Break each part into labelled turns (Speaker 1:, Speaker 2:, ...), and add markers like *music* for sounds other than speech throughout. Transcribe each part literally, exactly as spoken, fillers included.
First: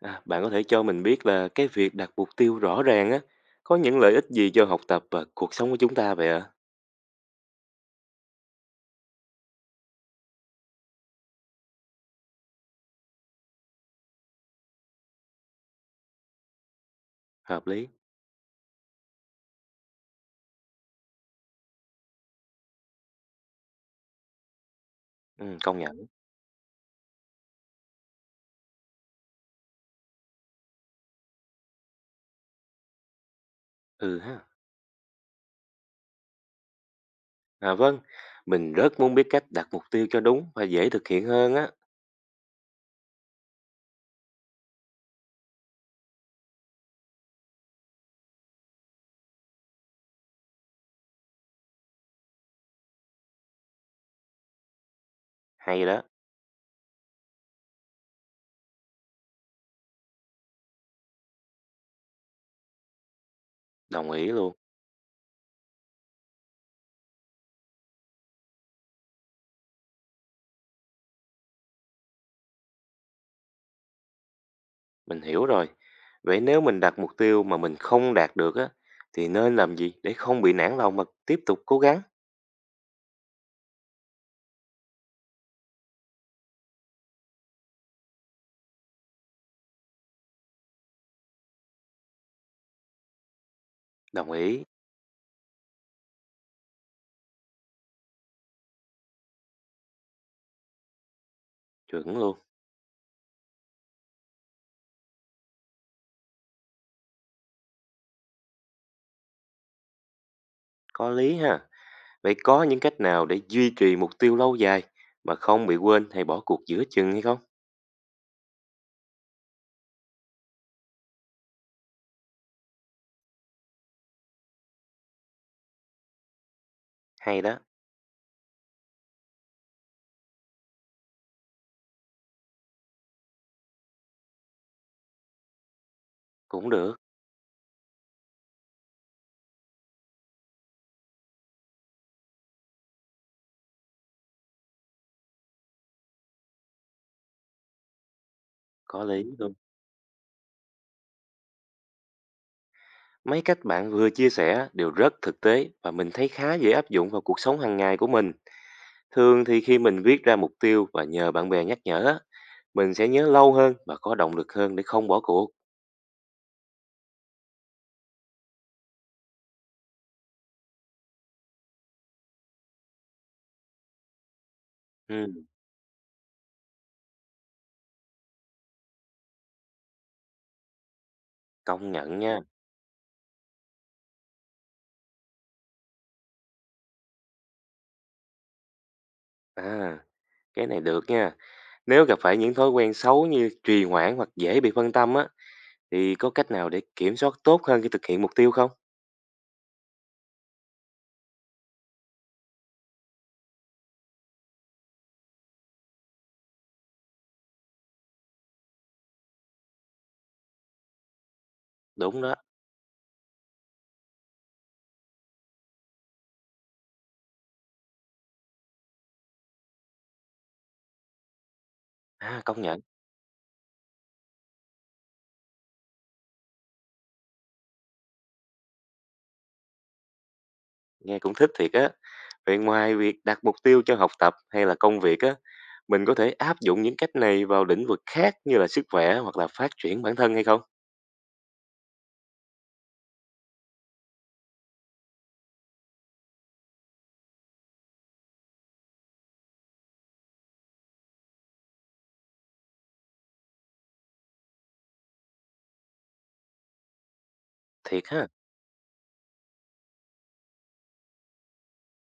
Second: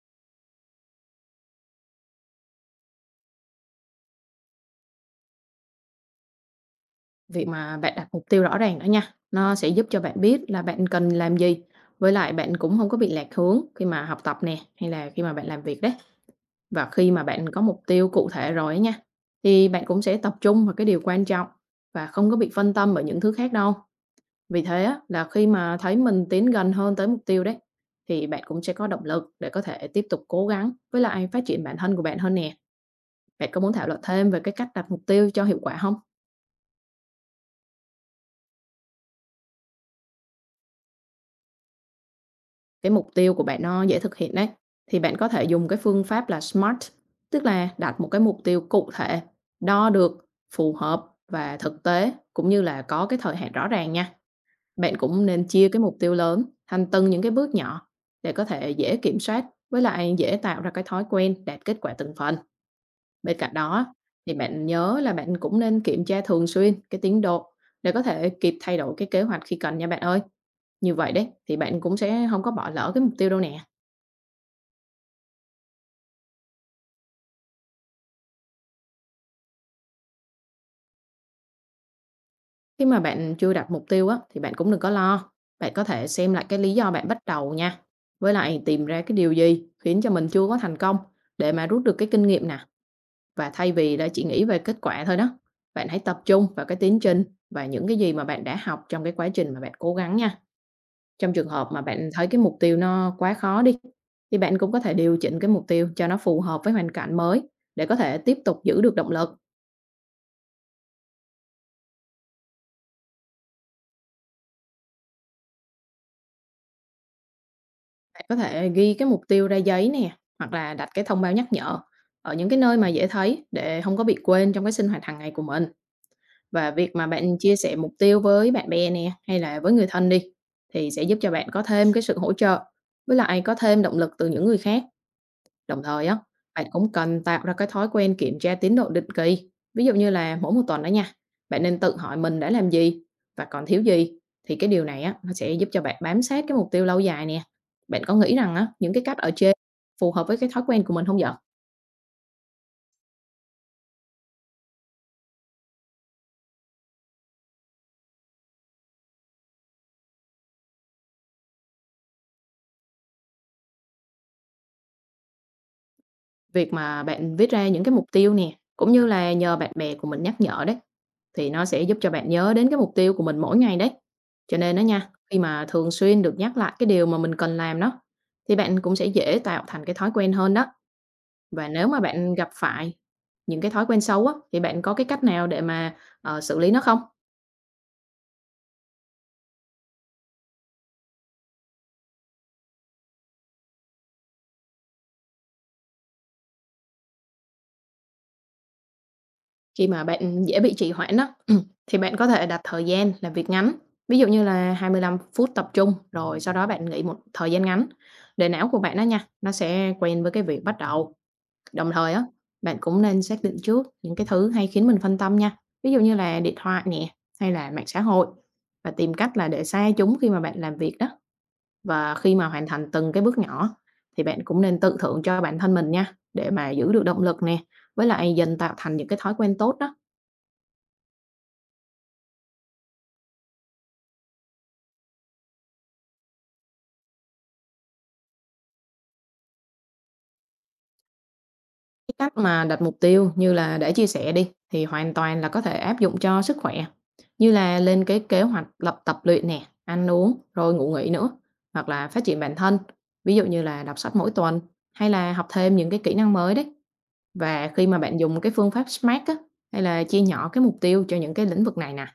Speaker 1: À, bạn có thể cho mình biết là cái việc đặt mục tiêu rõ ràng á, có những lợi ích gì cho học tập và cuộc sống của chúng ta vậy ạ?
Speaker 2: Việc mà bạn đặt mục tiêu rõ ràng đó nha, nó sẽ giúp cho bạn biết là bạn cần làm gì. Với lại bạn cũng không có bị lạc hướng khi mà học tập nè, hay là khi mà bạn làm việc đấy. Và khi mà bạn có
Speaker 1: Hợp
Speaker 2: mục
Speaker 1: lý.
Speaker 2: tiêu cụ thể rồi ấy nha, thì bạn cũng sẽ tập trung vào cái điều quan trọng và không có bị phân tâm bởi những thứ khác đâu. Vì thế á, là khi
Speaker 1: Ừ,
Speaker 2: mà
Speaker 1: công
Speaker 2: thấy
Speaker 1: nhận.
Speaker 2: mình tiến gần hơn tới mục tiêu đấy, thì bạn cũng sẽ có động lực để có thể tiếp tục cố gắng với lại phát triển bản thân của bạn hơn nè. Bạn có muốn thảo luận
Speaker 1: Ừ
Speaker 2: thêm về
Speaker 1: ha.
Speaker 2: cái cách đặt mục tiêu cho hiệu quả không?
Speaker 1: À vâng, mình rất muốn biết cách đặt mục tiêu cho đúng và dễ thực hiện hơn á.
Speaker 2: Cái mục tiêu của bạn nó dễ thực hiện đấy. Thì bạn có thể dùng cái phương pháp là SMART, tức là đặt một cái mục tiêu cụ thể, đo được, phù hợp và thực tế cũng như là có cái thời hạn rõ ràng nha. Bạn cũng nên chia cái
Speaker 1: Hay
Speaker 2: mục
Speaker 1: đó,
Speaker 2: tiêu lớn thành từng những cái bước nhỏ để có thể dễ kiểm soát với lại dễ tạo ra cái thói quen đạt kết quả từng phần. Bên cạnh đó
Speaker 1: đồng ý
Speaker 2: thì
Speaker 1: luôn.
Speaker 2: bạn nhớ là bạn cũng nên kiểm tra thường xuyên cái tiến độ để có thể kịp thay đổi cái kế hoạch khi cần nha bạn ơi. Như vậy đấy thì bạn cũng sẽ không có bỏ lỡ cái mục tiêu đâu nè.
Speaker 1: Mình hiểu rồi. Vậy nếu mình đặt mục tiêu mà mình không đạt được á, thì nên làm gì để không bị nản lòng mà tiếp tục cố gắng?
Speaker 2: Khi mà bạn chưa đặt mục tiêu á, thì bạn cũng đừng có lo. Bạn có thể xem lại cái lý do bạn bắt đầu nha. Với lại tìm ra cái điều gì khiến cho mình chưa có thành công để mà rút được cái kinh nghiệm nè. Và thay vì là chỉ
Speaker 1: Đồng
Speaker 2: nghĩ về
Speaker 1: ý.
Speaker 2: kết quả thôi đó, bạn hãy tập trung vào cái tiến trình và những cái gì mà bạn đã học trong cái quá trình mà bạn cố gắng nha. Trong trường hợp mà bạn
Speaker 1: Chuẩn
Speaker 2: thấy cái
Speaker 1: luôn.
Speaker 2: mục tiêu nó quá khó đi, thì bạn cũng có thể điều chỉnh cái mục tiêu cho nó phù hợp với hoàn cảnh mới để có thể tiếp tục giữ được động lực.
Speaker 1: Có lý ha. Vậy có những cách nào để duy trì mục tiêu lâu dài mà không bị quên hay bỏ cuộc giữa chừng hay không?
Speaker 2: Bạn có thể ghi cái mục tiêu ra giấy nè, hoặc là đặt cái thông báo nhắc nhở ở những cái nơi mà dễ thấy để không có bị quên trong cái sinh hoạt hàng ngày của mình. Và việc mà bạn
Speaker 1: Hay
Speaker 2: chia
Speaker 1: đó,
Speaker 2: sẻ mục tiêu với bạn bè nè hay là với người thân đi thì sẽ giúp cho bạn có thêm cái sự hỗ trợ với lại có thêm động lực từ những người khác. Đồng thời á, bạn
Speaker 1: cũng
Speaker 2: cũng
Speaker 1: được,
Speaker 2: cần tạo ra cái thói quen kiểm tra tiến độ định kỳ. Ví dụ như là mỗi một tuần đó nha, bạn nên tự hỏi mình đã làm gì và còn thiếu gì. Thì cái điều này á, nó sẽ giúp cho bạn bám sát cái mục tiêu lâu dài nè. Bạn có nghĩ rằng á, những cái
Speaker 1: có
Speaker 2: cách
Speaker 1: lý
Speaker 2: ở trên
Speaker 1: luôn.
Speaker 2: phù hợp với cái thói quen của mình không vậy?
Speaker 1: Mấy cách bạn vừa chia sẻ đều rất thực tế và mình thấy khá dễ áp dụng vào cuộc sống hàng ngày của mình. Thường thì khi mình viết ra mục tiêu và nhờ bạn bè nhắc nhở, á, mình sẽ nhớ lâu hơn và có động lực hơn để không bỏ cuộc.
Speaker 2: Việc mà bạn viết ra những cái mục tiêu nè, cũng như là nhờ bạn bè của mình nhắc nhở đấy, thì nó sẽ giúp cho bạn nhớ đến cái mục tiêu của mình mỗi ngày đấy. Cho nên đó nha,
Speaker 1: Ừ,
Speaker 2: khi mà thường xuyên được nhắc lại cái điều mà mình cần làm đó, thì bạn cũng sẽ dễ tạo thành cái thói quen hơn đó. Và nếu
Speaker 1: công
Speaker 2: mà
Speaker 1: nhận
Speaker 2: bạn
Speaker 1: nha.
Speaker 2: gặp phải những cái thói quen xấu á, thì bạn có cái cách nào để mà, ờ, xử lý nó không?
Speaker 1: À, cái này được nha. Nếu gặp phải những thói quen xấu như trì hoãn hoặc dễ bị phân tâm á, thì có cách nào để kiểm soát tốt hơn khi thực hiện mục tiêu không?
Speaker 2: Khi mà bạn dễ bị trì hoãn đó, *clears throat* thì bạn có thể đặt thời gian làm việc ngắn, ví dụ như là hai mươi lăm phút tập trung, rồi sau đó bạn nghỉ một thời gian ngắn để não của bạn á nha, nó sẽ quen với cái việc bắt đầu. Đồng thời
Speaker 1: Đúng
Speaker 2: á,
Speaker 1: đó.
Speaker 2: bạn cũng nên xác định trước những cái thứ hay khiến mình phân tâm nha, ví dụ như là điện thoại nè, hay là mạng xã hội và tìm cách là để xa chúng khi mà bạn làm việc đó. Và khi
Speaker 1: À,
Speaker 2: mà
Speaker 1: công
Speaker 2: hoàn
Speaker 1: nhận.
Speaker 2: thành từng cái bước nhỏ thì bạn cũng nên tự thưởng cho bản thân mình nha, để mà giữ được động lực nè, với lại dần tạo thành những cái thói quen tốt đó.
Speaker 1: Nghe cũng thích thiệt á. Vậy ngoài việc đặt mục tiêu cho học tập hay là công việc á, mình có thể áp dụng những cách này vào lĩnh vực khác như là sức khỏe hoặc là phát triển bản thân hay không?
Speaker 2: Cái cách mà đặt mục tiêu như là để chia sẻ đi thì hoàn toàn là có thể áp dụng cho sức khỏe, như là lên cái kế hoạch lập tập luyện nè, ăn uống rồi ngủ nghỉ nữa, hoặc là phát triển bản thân, ví dụ như là đọc sách mỗi tuần hay là học thêm những cái kỹ năng mới đấy. Và khi mà
Speaker 1: Thiệt
Speaker 2: bạn
Speaker 1: ha.
Speaker 2: dùng cái phương pháp SMART á, hay là chia nhỏ cái mục tiêu cho những cái lĩnh vực này nè,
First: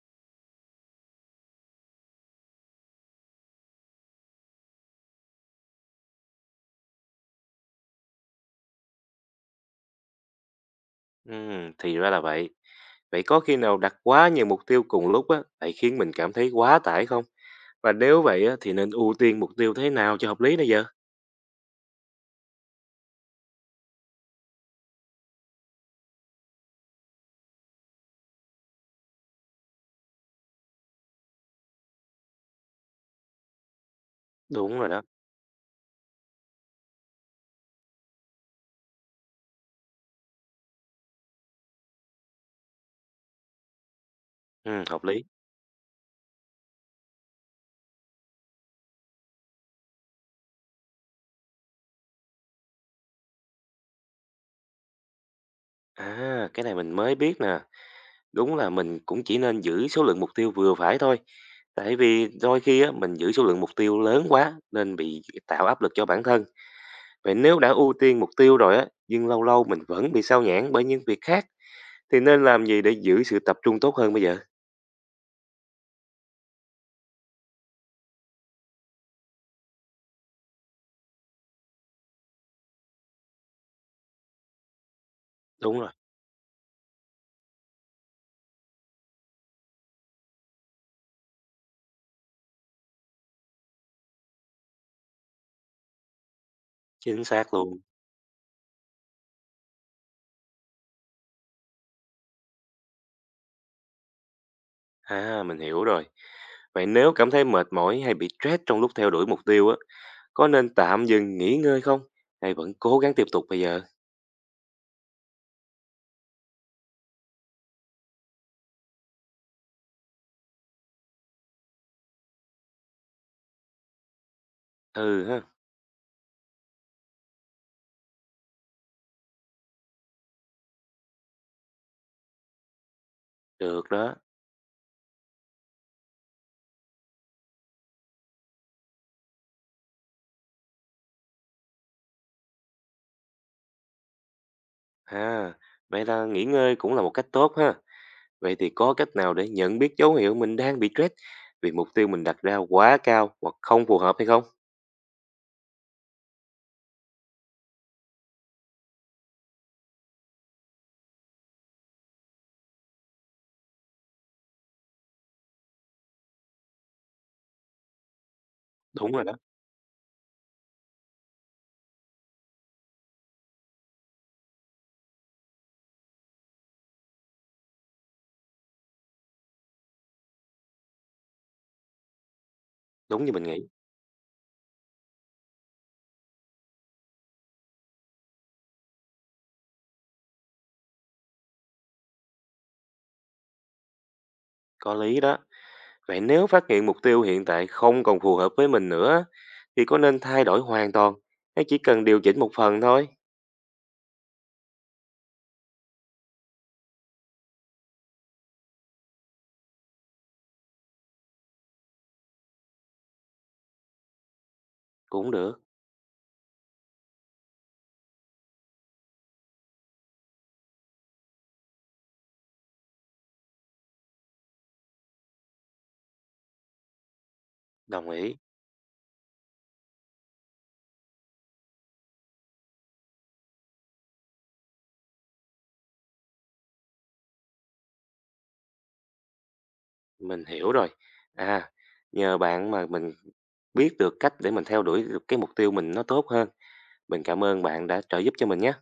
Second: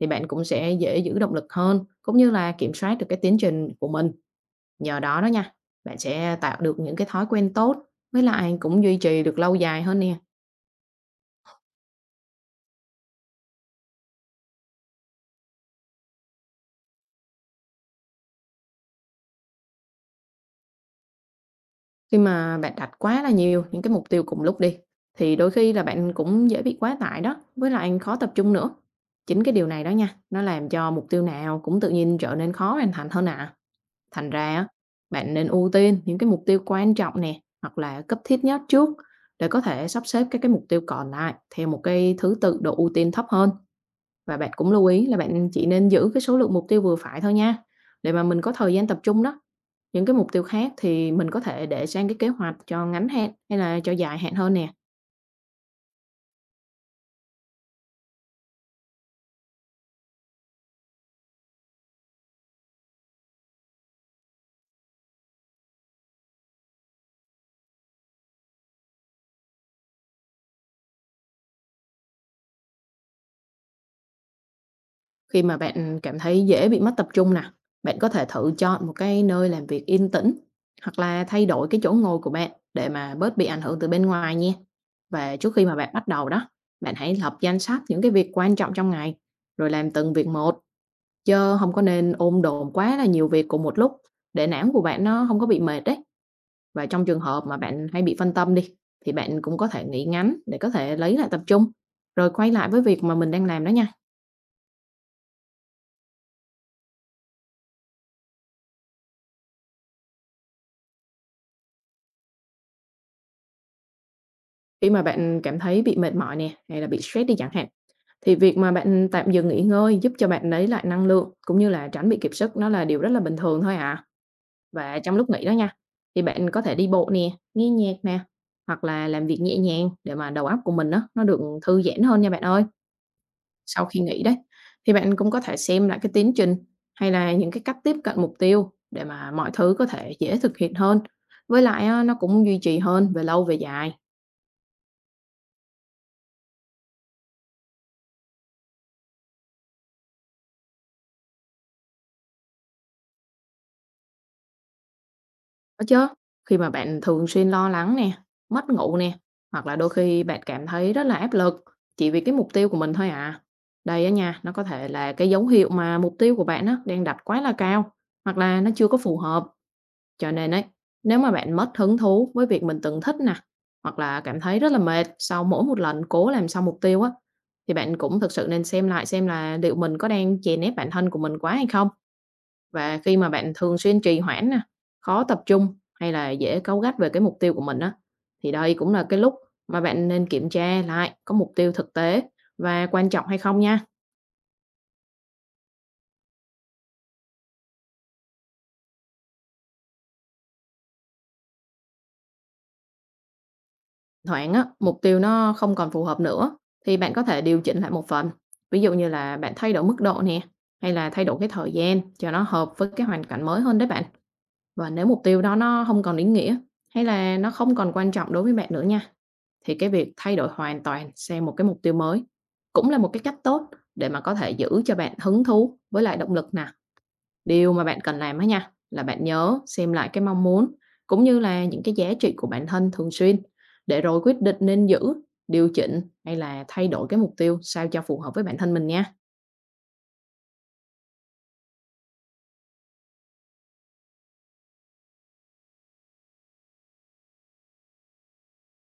Speaker 2: thì bạn cũng sẽ dễ giữ động lực hơn cũng như là kiểm soát được cái tiến trình của mình. Nhờ đó đó nha, bạn sẽ tạo được những cái thói quen tốt với lại cũng duy trì được lâu dài hơn nè.
Speaker 1: Ừm, thì ra là vậy. Vậy có khi nào đặt quá nhiều mục tiêu cùng lúc á, lại khiến mình cảm thấy quá tải không? Và nếu vậy á, thì nên ưu tiên mục tiêu thế nào cho hợp lý bây giờ?
Speaker 2: Khi mà bạn đặt quá là nhiều những cái mục tiêu cùng lúc đi, thì đôi khi là bạn cũng dễ bị quá tải đó, với lại khó tập trung nữa. Chính cái điều này đó nha, nó làm cho mục tiêu nào cũng tự nhiên trở nên khó hoàn thành hơn ạ. Thành ra á,
Speaker 1: Đúng rồi đó.
Speaker 2: bạn nên ưu tiên những cái mục tiêu quan trọng nè, hoặc là cấp thiết nhất trước để có thể sắp xếp các cái mục tiêu còn lại theo một cái thứ tự độ ưu tiên thấp hơn. Và bạn cũng
Speaker 1: Ừ,
Speaker 2: lưu
Speaker 1: hợp
Speaker 2: ý là
Speaker 1: lý.
Speaker 2: bạn chỉ nên giữ cái số lượng mục tiêu vừa phải thôi nha, để mà mình có thời gian tập trung đó. Những cái mục tiêu khác thì mình có thể để sang cái kế hoạch cho ngắn hạn hay là cho dài hạn hơn nè.
Speaker 1: À, cái này mình mới biết nè. Đúng là mình cũng chỉ nên giữ số lượng mục tiêu vừa phải thôi. Tại vì đôi khi á, mình giữ số lượng mục tiêu lớn quá nên bị tạo áp lực cho bản thân. Vậy nếu đã ưu tiên mục tiêu rồi á, nhưng lâu lâu mình vẫn bị sao nhãng bởi những việc khác, thì nên làm gì để giữ sự tập trung tốt hơn bây giờ?
Speaker 2: Khi mà bạn cảm thấy dễ bị mất tập trung nè, bạn có thể thử chọn một cái nơi làm việc yên tĩnh hoặc là thay đổi cái chỗ ngồi của bạn để mà bớt bị ảnh hưởng từ bên ngoài nha. Và trước khi mà
Speaker 1: Đúng
Speaker 2: bạn
Speaker 1: rồi,
Speaker 2: bắt đầu đó, bạn hãy lập danh sách những cái việc quan trọng trong ngày rồi làm từng việc một, chứ không có nên ôm đồm quá là nhiều việc cùng một lúc để não của bạn nó không có bị mệt đấy. Và trong trường
Speaker 1: chính
Speaker 2: hợp
Speaker 1: xác
Speaker 2: mà
Speaker 1: luôn.
Speaker 2: bạn hay bị phân tâm đi, thì bạn cũng có thể nghỉ ngắn để có thể lấy lại tập trung, rồi quay lại với việc mà mình đang làm đó nha.
Speaker 1: À, mình hiểu rồi. Vậy nếu cảm thấy mệt mỏi hay bị stress trong lúc theo đuổi mục tiêu á, có nên tạm dừng nghỉ ngơi không? Hay vẫn cố gắng tiếp tục bây giờ?
Speaker 2: Khi mà bạn cảm thấy bị mệt mỏi nè, hay là bị stress đi chẳng hạn, thì việc mà bạn tạm dừng nghỉ ngơi giúp cho bạn lấy lại năng lượng, cũng như là tránh bị kiệt sức nó là điều rất là bình thường thôi à. Và trong
Speaker 1: Ừ
Speaker 2: lúc
Speaker 1: ha,
Speaker 2: nghỉ đó nha, thì bạn có thể đi bộ nè, nghe nhạc nè, hoặc là làm việc nhẹ nhàng để mà đầu óc của mình á, nó được thư giãn hơn nha bạn ơi. Sau
Speaker 1: được
Speaker 2: khi
Speaker 1: đó.
Speaker 2: nghỉ đấy. Thì bạn cũng có thể xem lại cái tiến trình hay là những cái cách tiếp cận mục tiêu để mà mọi thứ có thể dễ thực hiện hơn. Với lại á, nó cũng duy trì hơn về lâu về dài.
Speaker 1: À, vậy là nghỉ ngơi cũng là một cách tốt ha. Vậy thì có cách nào để nhận biết dấu hiệu mình đang bị stress vì mục tiêu mình đặt ra quá cao hoặc không phù hợp hay không?
Speaker 2: Đó chứ, khi mà bạn thường xuyên lo lắng nè, mất ngủ nè, hoặc là đôi khi bạn cảm thấy rất là áp lực chỉ vì cái mục tiêu của mình thôi à. Đây á nha, nó có thể là cái dấu hiệu mà mục tiêu của bạn á, đang đặt quá là cao hoặc là nó chưa có
Speaker 1: Đúng
Speaker 2: phù
Speaker 1: rồi đó,
Speaker 2: hợp. Cho nên ấy, nếu mà bạn mất hứng thú với việc mình từng thích nè, hoặc là cảm thấy rất là mệt sau mỗi một lần cố làm xong mục tiêu á, thì bạn cũng thực sự nên xem lại xem là liệu mình có đang chèn ép bản thân của mình quá hay không. Và khi
Speaker 1: đúng
Speaker 2: mà
Speaker 1: như mình
Speaker 2: bạn
Speaker 1: nghĩ,
Speaker 2: thường xuyên trì hoãn nè, khó tập trung hay là dễ cáu gắt về cái mục tiêu của mình á, thì đây cũng là cái lúc mà bạn nên kiểm tra lại có mục tiêu thực tế và quan trọng hay không nha.
Speaker 1: có lý đó. Vậy nếu phát hiện mục tiêu hiện tại không còn phù hợp với mình nữa thì có nên thay đổi hoàn toàn hay chỉ cần điều chỉnh một phần thôi?
Speaker 2: Thoảng á, mục tiêu nó không còn phù hợp nữa thì bạn có thể điều chỉnh lại một phần. Ví dụ như là bạn thay đổi mức độ nè, hay là thay đổi cái thời gian cho nó hợp với cái hoàn cảnh mới hơn đấy bạn. Và nếu mục
Speaker 1: Cũng
Speaker 2: tiêu đó
Speaker 1: được,
Speaker 2: nó không còn ý nghĩa hay là nó không còn quan trọng đối với bạn nữa nha, thì cái việc thay đổi hoàn toàn sang một cái mục tiêu mới cũng là một cái cách tốt để mà có thể giữ cho bạn hứng thú với lại động lực nè. Điều mà bạn
Speaker 1: đồng
Speaker 2: cần
Speaker 1: ý,
Speaker 2: làm á nha, là bạn nhớ xem lại cái mong muốn cũng như là những cái giá trị của bản thân thường xuyên để rồi quyết định nên giữ, điều chỉnh hay là thay đổi cái mục tiêu sao cho phù hợp với bản thân mình nha.
Speaker 1: mình hiểu rồi. À, nhờ bạn mà mình biết được cách để mình theo đuổi được cái mục tiêu mình nó tốt hơn. Mình cảm ơn bạn đã trợ giúp cho mình nhé.